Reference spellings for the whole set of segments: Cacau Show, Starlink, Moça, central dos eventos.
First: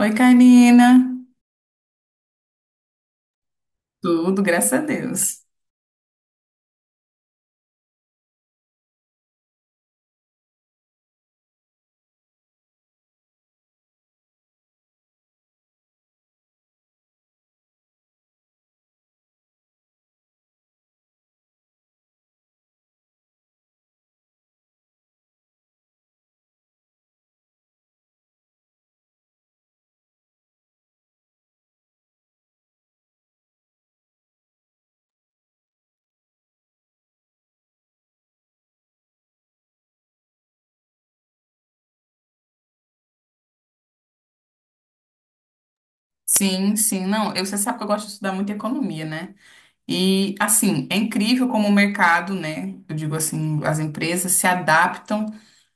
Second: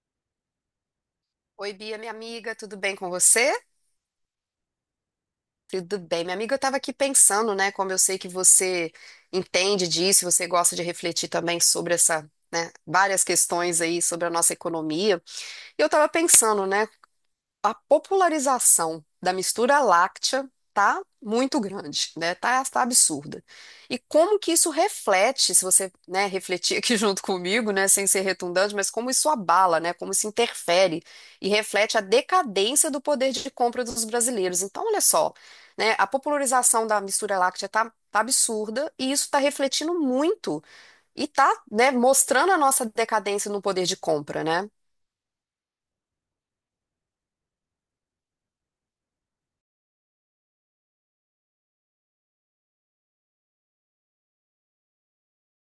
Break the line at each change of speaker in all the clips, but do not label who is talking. Oi, Karina.
Oi, Bia, minha amiga, tudo bem com você?
Tudo, graças a Deus.
Tudo bem, minha amiga, eu estava aqui pensando, né, como eu sei que você entende disso, você gosta de refletir também sobre essa, né, várias questões aí sobre a nossa economia. E eu estava pensando, né, a popularização da mistura láctea tá muito grande, né? Tá absurda. E como que isso reflete, se você, né, refletir aqui junto comigo, né, sem ser redundante, mas como isso abala, né? Como isso interfere e reflete a decadência do poder de compra dos brasileiros. Então, olha só, né, a popularização da mistura láctea tá absurda e isso está refletindo muito e tá, né, mostrando a nossa decadência no poder de compra, né?
Sim, sim, não. Eu, Você sabe que eu gosto de estudar muito economia, né? E, assim, é incrível como o mercado, né? Eu digo assim, as empresas se adaptam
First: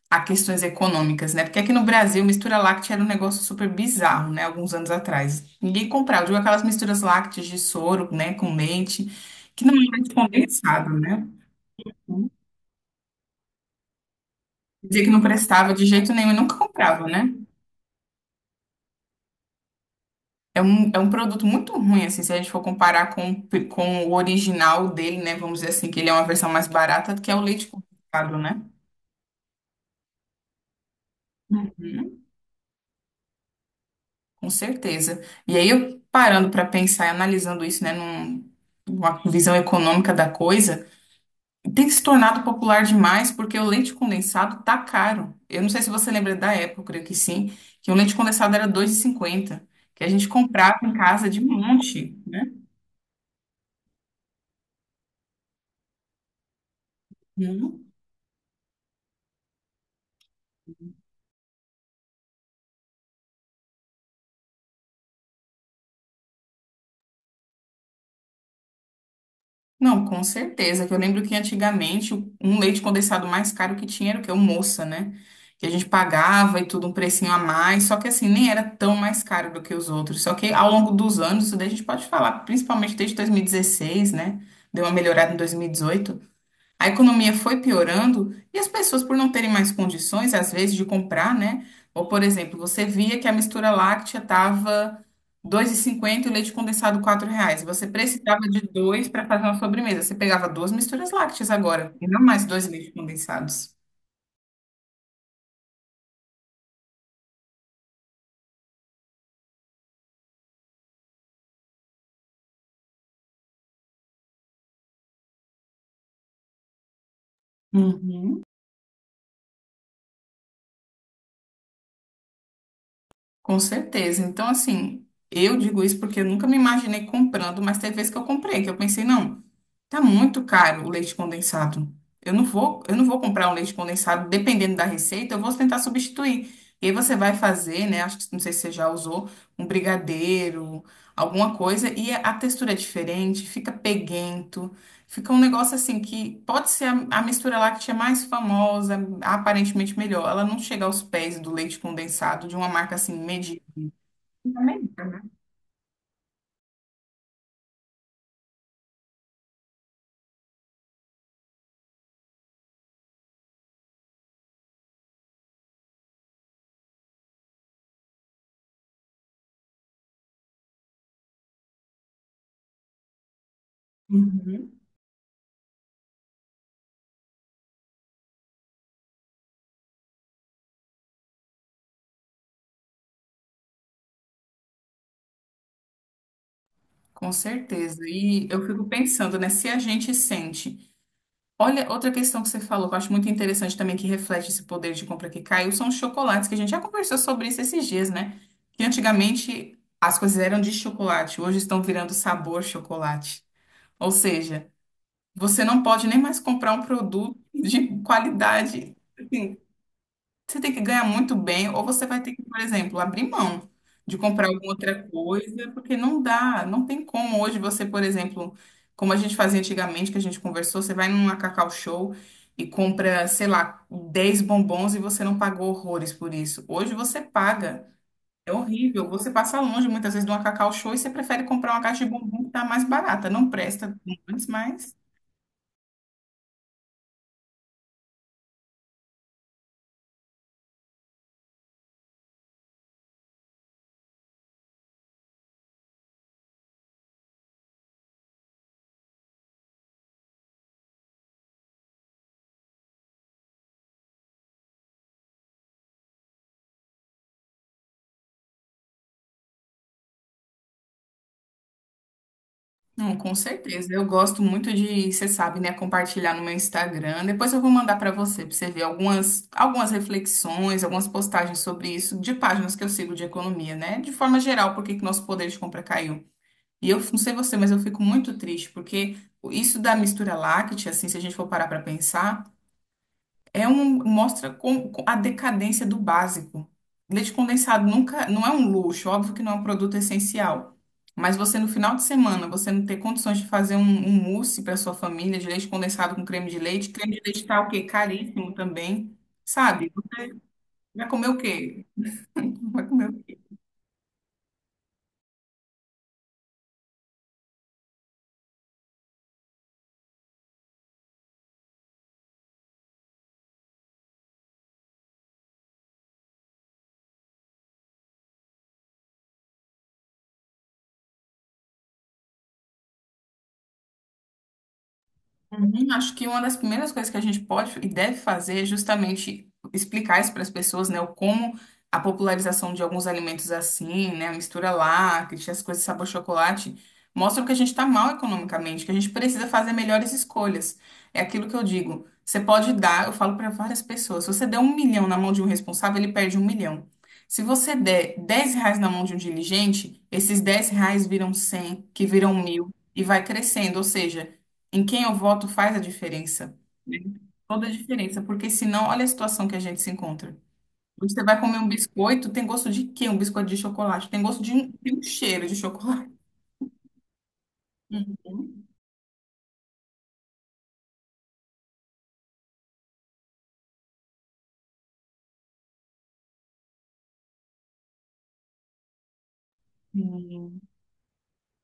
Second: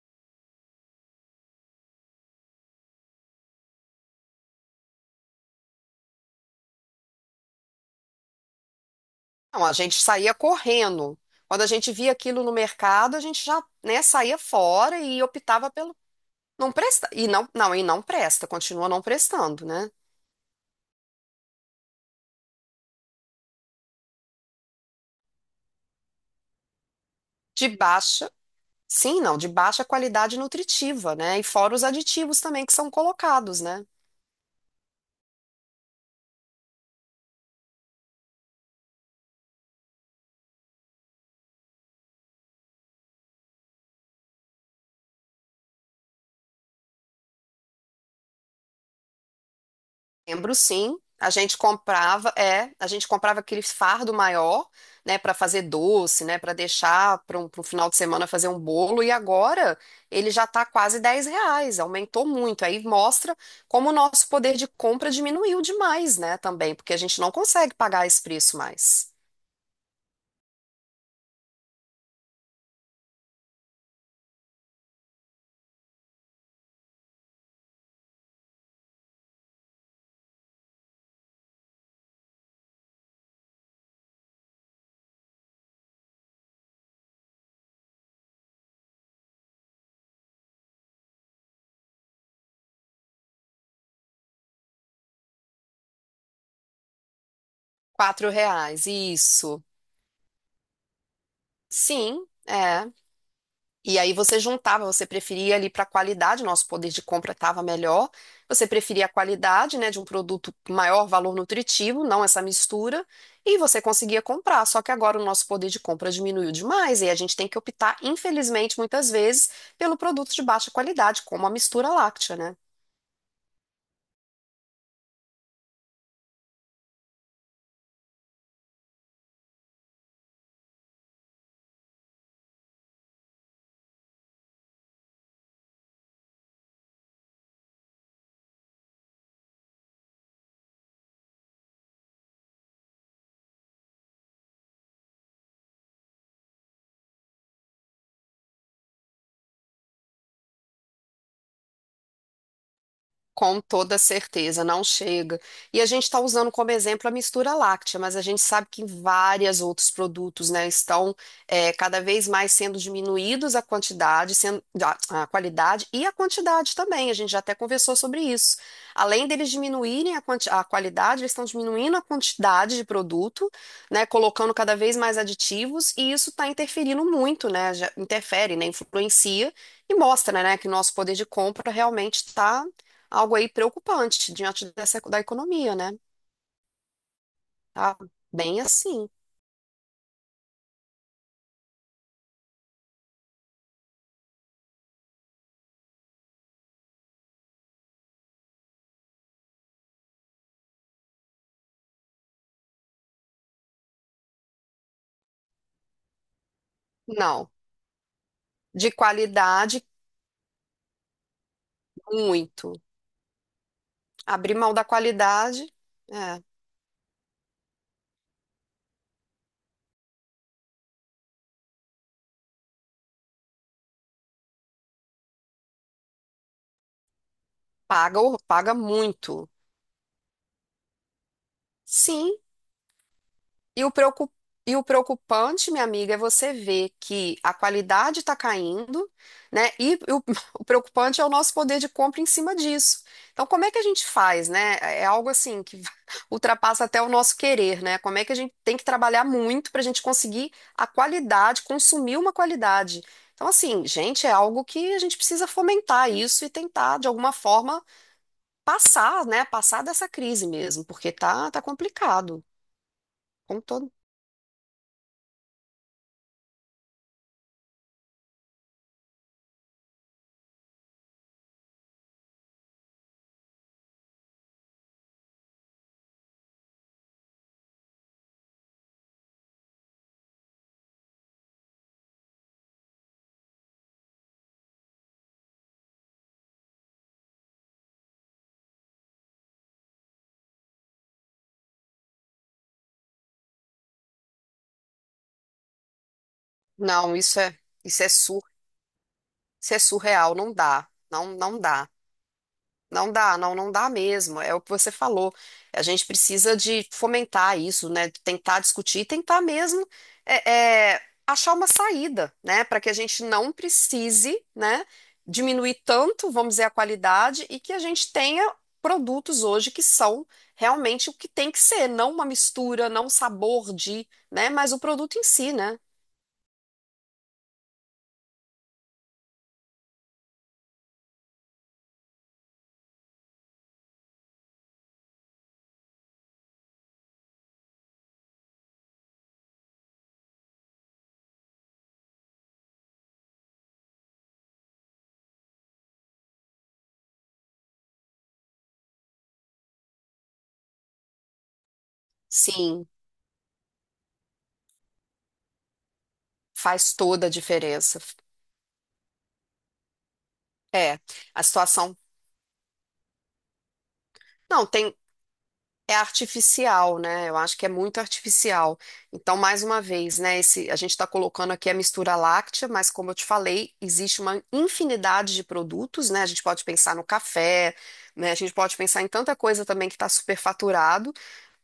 a questões econômicas, né? Porque aqui no Brasil, mistura láctea era um negócio super bizarro, né? Alguns anos atrás. Ninguém comprava. Eu digo aquelas misturas lácteas de soro, né? Com leite,
Não,
que
a
não
gente
era de
saía
condensado,
correndo.
né?
Quando a gente via aquilo no mercado, a gente já, né, saía fora
Dizia que não
e optava
prestava de
pelo
jeito nenhum e nunca
não
comprava,
presta e
né?
não presta, continua não prestando, né?
É um produto muito ruim, assim, se a gente for comparar com, com o original dele, né? Vamos dizer assim, que ele é uma versão mais barata, que é o leite
De baixa,
condensado, né?
sim, não, de baixa qualidade nutritiva, né? E fora os
Uhum.
aditivos também que são colocados, né?
Com certeza. E aí, eu parando para pensar e analisando isso, né, numa visão econômica da coisa, tem se tornado popular demais porque o leite condensado tá caro. Eu não sei se você lembra da época, eu creio que sim, que o leite condensado era 2,50 que a gente
Lembro,
comprava em
sim.
casa
A
de
gente
monte,
comprava,
né?
é, a gente comprava aquele fardo maior, né, para fazer doce, né, para deixar pra um
Uhum.
final de semana fazer um bolo. E agora ele já está quase R$ 10, aumentou muito. Aí mostra como o nosso poder de compra diminuiu demais, né, também, porque a gente não consegue pagar esse preço mais.
Não, com certeza. Que eu lembro que antigamente um leite condensado mais caro que tinha era o quê? O Moça, né? Que a gente pagava e tudo um precinho a mais. Só que assim, nem era tão mais caro do que os outros. Só que ao longo dos anos, isso daí a gente pode falar, principalmente desde 2016, né? Deu uma melhorada em 2018. A economia foi piorando e as pessoas, por não terem mais condições, às vezes, de comprar, né? Ou, por exemplo, você via que a mistura láctea estava 2,50, e o leite condensado R$ 4. Você
Quatro
precisava de
reais,
dois para fazer uma
isso.
sobremesa. Você pegava duas misturas lácteas agora, e não
Sim,
mais dois
é.
leites condensados.
E aí você juntava, você preferia ali para a qualidade, nosso poder de compra estava melhor, você preferia a qualidade, né, de um produto com maior valor nutritivo, não essa mistura, e você conseguia comprar. Só que agora o nosso poder de compra diminuiu demais e a gente tem que optar,
Uhum.
infelizmente, muitas vezes, pelo produto de baixa qualidade, como a mistura láctea, né?
Com certeza. Então, assim, eu digo isso porque eu nunca me imaginei comprando, mas teve vezes que eu comprei, que eu pensei, não, tá muito caro o leite condensado. Eu não vou comprar um leite condensado, dependendo da receita, eu vou tentar substituir. E aí você vai fazer, né? Acho que não sei se você já usou um brigadeiro, alguma coisa, e a textura é diferente, fica peguento. Fica um negócio assim que pode ser a mistura láctea mais famosa, aparentemente melhor. Ela não chega aos pés do leite condensado de uma marca assim
Com
medíocre.
toda certeza,
Também,
não
né?
chega. E a gente está usando como exemplo a mistura láctea, mas a gente sabe que vários outros produtos, né, estão cada vez mais sendo diminuídos a quantidade, sendo, a qualidade e a quantidade também. A gente já até conversou sobre isso. Além deles diminuírem a, a qualidade, eles estão diminuindo a quantidade de produto, né, colocando cada
Uhum.
vez mais aditivos, e isso está interferindo muito, né, já interfere, né, influencia e mostra, né, que nosso poder de compra realmente está algo aí preocupante diante dessa, da economia, né?
Com
Tá
certeza. E
bem
eu fico
assim.
pensando, né, se a gente sente. Olha, outra questão que você falou, que eu acho muito interessante também, que reflete esse poder de compra que caiu, são os chocolates, que a gente já conversou sobre isso esses dias, né? Que antigamente as coisas eram de chocolate, hoje estão virando sabor chocolate. Ou seja, você não pode nem mais comprar um produto
Não,
de
de
qualidade. Assim,
qualidade,
você tem que ganhar muito bem, ou você vai ter que, por
muito.
exemplo, abrir mão de comprar
Abrir
alguma
mão da
outra
qualidade,
coisa, porque não
é,
dá, não tem como. Hoje você, por exemplo, como a gente fazia antigamente, que a gente conversou, você vai numa Cacau Show e compra, sei lá, 10 bombons e você não pagou horrores por isso. Hoje você paga.
paga,
É
paga
horrível. Você
muito.
passa longe muitas vezes de uma Cacau Show e você prefere comprar uma caixa de
Sim,
bombom que tá mais barata. Não
E
presta,
e o
mas.
preocupante, minha amiga, é você ver que a qualidade está caindo, né? E o, o preocupante é o nosso poder de compra em cima disso. Então, como é que a gente faz, né? É algo assim que ultrapassa até o nosso querer, né? Como é que a gente tem que trabalhar muito para a gente conseguir a qualidade, consumir uma qualidade. Então, assim, gente, é algo que a gente precisa fomentar isso e tentar, de alguma forma, passar, né? Passar dessa crise mesmo, porque tá complicado.
Não, com
Como
certeza. Eu gosto muito de, você sabe, né, compartilhar no meu Instagram. Depois eu vou mandar para você ver algumas reflexões, algumas postagens sobre isso, de páginas que eu sigo de economia, né? De forma geral, por que que nosso poder de compra caiu. E eu não sei você, mas eu fico muito triste, porque isso da mistura láctea, assim, se a gente for parar para pensar. É um, mostra com a decadência do básico. Leite condensado nunca, não é um luxo, óbvio que não é um produto essencial. Mas você no final de semana, você não ter condições de fazer um mousse para sua família de leite condensado com creme de leite. Creme
não,
de leite tá o quê?
isso é sur,
Caríssimo também,
isso é
sabe?
surreal, não dá,
Vai comer o
não
quê?
dá,
Vai comer
não
o
dá,
quê?
não dá mesmo. É o que você falou. A gente precisa de fomentar isso, né? Tentar discutir e tentar mesmo achar uma saída, né? Para que a gente não precise, né? Diminuir tanto, vamos dizer, a qualidade e que a gente tenha produtos hoje que são realmente o que tem que ser, não uma mistura, não um sabor de, né? Mas o produto em si, né?
Uhum. Acho que uma das primeiras coisas que a gente pode e deve fazer é justamente explicar isso para as pessoas, né? O como a popularização de alguns alimentos assim, né? A mistura láctea, as coisas sabor chocolate, mostram que a gente está mal economicamente, que a gente precisa fazer melhores escolhas. É aquilo que eu digo. Você pode dar, eu falo para várias pessoas, se você der 1 milhão na mão de um responsável, ele perde 1 milhão. Se você der R$ 10 na mão de um diligente, esses R$ 10 viram 100, que viram 1000
Sim.
e vai crescendo. Ou seja, em quem eu voto faz a diferença,
Faz
né?
toda a
Toda a
diferença.
diferença, porque senão, olha a situação que a gente se encontra.
É,
Você vai
a
comer um
situação.
biscoito, tem gosto de quê? Um biscoito de chocolate, tem gosto
Não,
de
tem,
um cheiro de
é
chocolate.
artificial, né? Eu acho que é muito
Uhum.
artificial. Então, mais uma vez, né? Esse, a gente está colocando aqui a mistura láctea, mas como eu te falei, existe uma infinidade de produtos, né? A gente pode pensar no café, né? A gente pode pensar em tanta coisa também que está
Sim.
superfaturado,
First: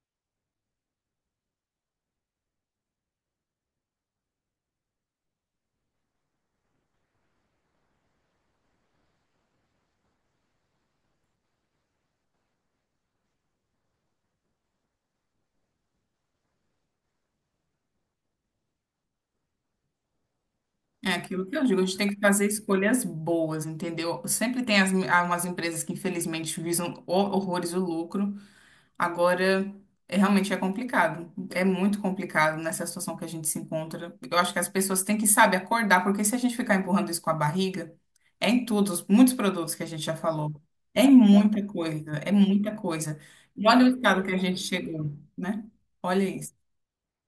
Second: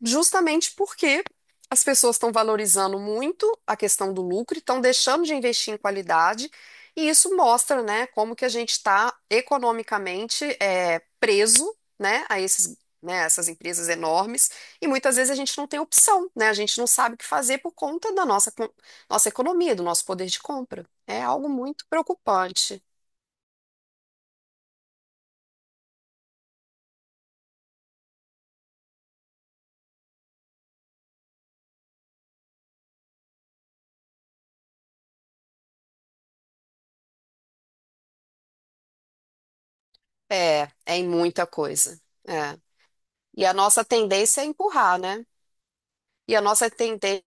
justamente porque as pessoas estão valorizando muito a questão do lucro, e estão deixando de investir em qualidade. E isso mostra, né, como que a gente está economicamente preso, né, a esses né, essas empresas enormes, e muitas vezes a gente não tem opção, né? A gente não sabe o que fazer por conta da nossa, nossa economia, do nosso poder de compra.
É
É
aquilo
algo
que eu digo, a
muito
gente tem que fazer
preocupante.
escolhas boas, entendeu? Sempre tem algumas empresas que, infelizmente, visam horrores o lucro, agora, é, realmente é complicado. É muito complicado nessa situação que a gente se encontra. Eu acho que as pessoas têm que, sabe, acordar, porque se a gente ficar empurrando isso com a barriga, é em todos, muitos produtos que a gente já falou.
É, é
É
em
em
muita
muita
coisa.
coisa, é
É.
muita coisa.
E a
E
nossa
olha o estado que a
tendência é
gente
empurrar,
chegou,
né?
né? Olha
E a
isso.
nossa tendência,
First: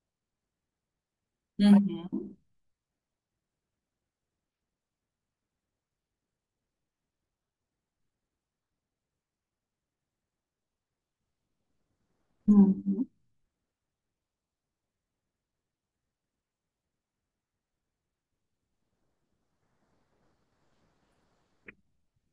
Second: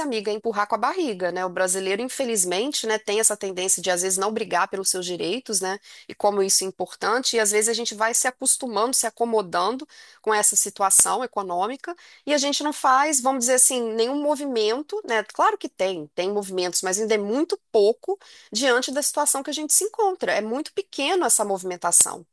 amiga, é empurrar com a barriga, né? O brasileiro, infelizmente, né, tem essa tendência de às vezes não brigar pelos seus direitos, né? E como isso é importante, e às vezes a gente vai se acostumando, se acomodando com essa situação econômica, e a gente não
Uhum.
faz, vamos dizer assim, nenhum movimento, né? Claro que tem movimentos, mas ainda é muito pouco diante da situação que a gente se encontra. É muito pequeno essa movimentação.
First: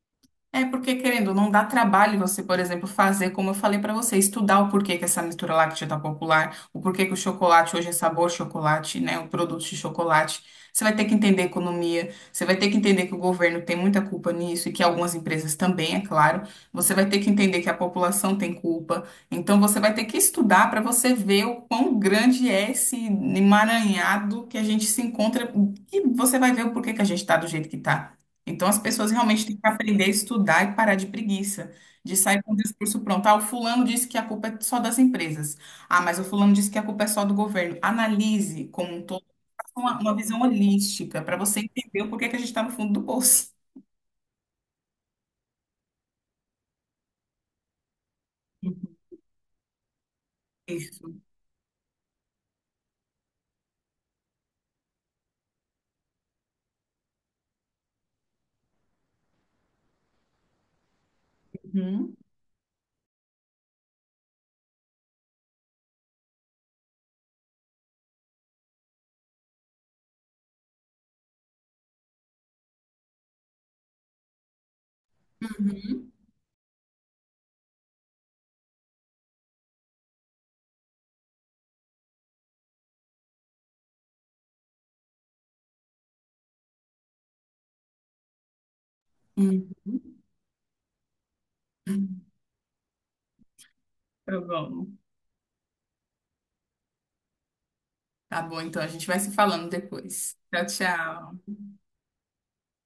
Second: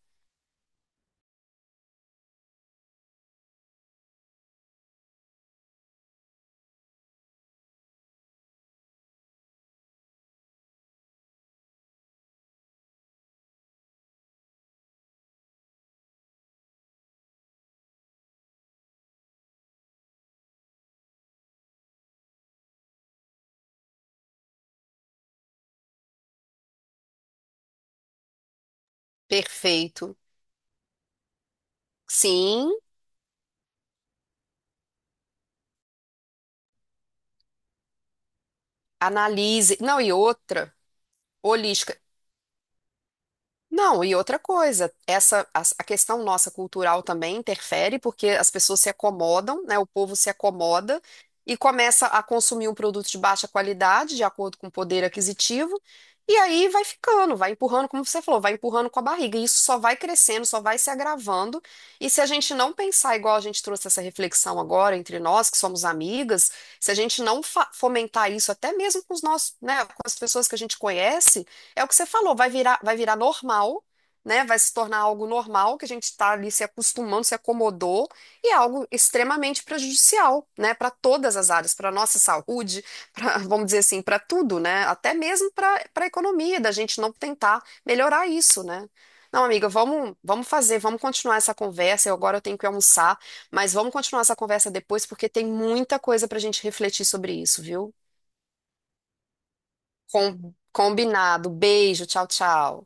É porque, querendo, não dá trabalho você, por exemplo, fazer, como eu falei pra você, estudar o porquê que essa mistura láctea tá popular, o porquê que o chocolate hoje é sabor chocolate, né? O produto de chocolate. Você vai ter que entender a economia, você vai ter que entender que o governo tem muita culpa nisso e que algumas empresas também, é claro. Você vai ter que entender que a população tem culpa. Então, você vai ter que estudar pra você ver o quão grande é esse emaranhado que a gente se encontra e você vai ver o porquê que a gente tá do jeito que tá. Então, as pessoas realmente têm que aprender a
Perfeito.
estudar e parar de preguiça, de sair com o
Sim,
discurso pronto. Ah, o fulano disse que a culpa é só das empresas. Ah, mas o fulano disse que a culpa é só do governo. Analise como um todo, faça
analise. Não, e
uma visão
outra,
holística para você
holística.
entender o porquê que a gente está no fundo do bolso.
Não, e outra coisa, essa a questão nossa cultural também interfere, porque as pessoas se acomodam, né? O povo se acomoda
Isso.
e começa a consumir um produto de baixa qualidade, de acordo com o poder aquisitivo, e aí vai ficando, vai empurrando, como você falou, vai empurrando com a barriga, e isso só vai crescendo, só vai se agravando. E
Uhum.
se a gente não pensar igual a gente trouxe essa reflexão agora entre nós, que somos amigas, se a gente não fomentar isso até mesmo com os nossos, né, com as pessoas que a gente conhece, é o que você falou, vai virar normal, né? Vai se tornar algo normal, que a gente
Hum?
está ali se acostumando, se acomodou, e é algo extremamente prejudicial, né? Para todas as áreas, para a nossa saúde, pra, vamos dizer assim, para tudo, né? Até mesmo para a economia, da gente não tentar melhorar isso, né? Não, amiga,
Uhum.
vamos, vamos fazer, vamos continuar essa conversa. Eu agora eu tenho que almoçar, mas vamos continuar essa
Tá
conversa
bom.
depois, porque tem muita coisa para a gente refletir sobre isso, viu?
Tá bom, então a gente vai se falando depois. Tchau, tchau.
Combinado. Beijo, tchau, tchau.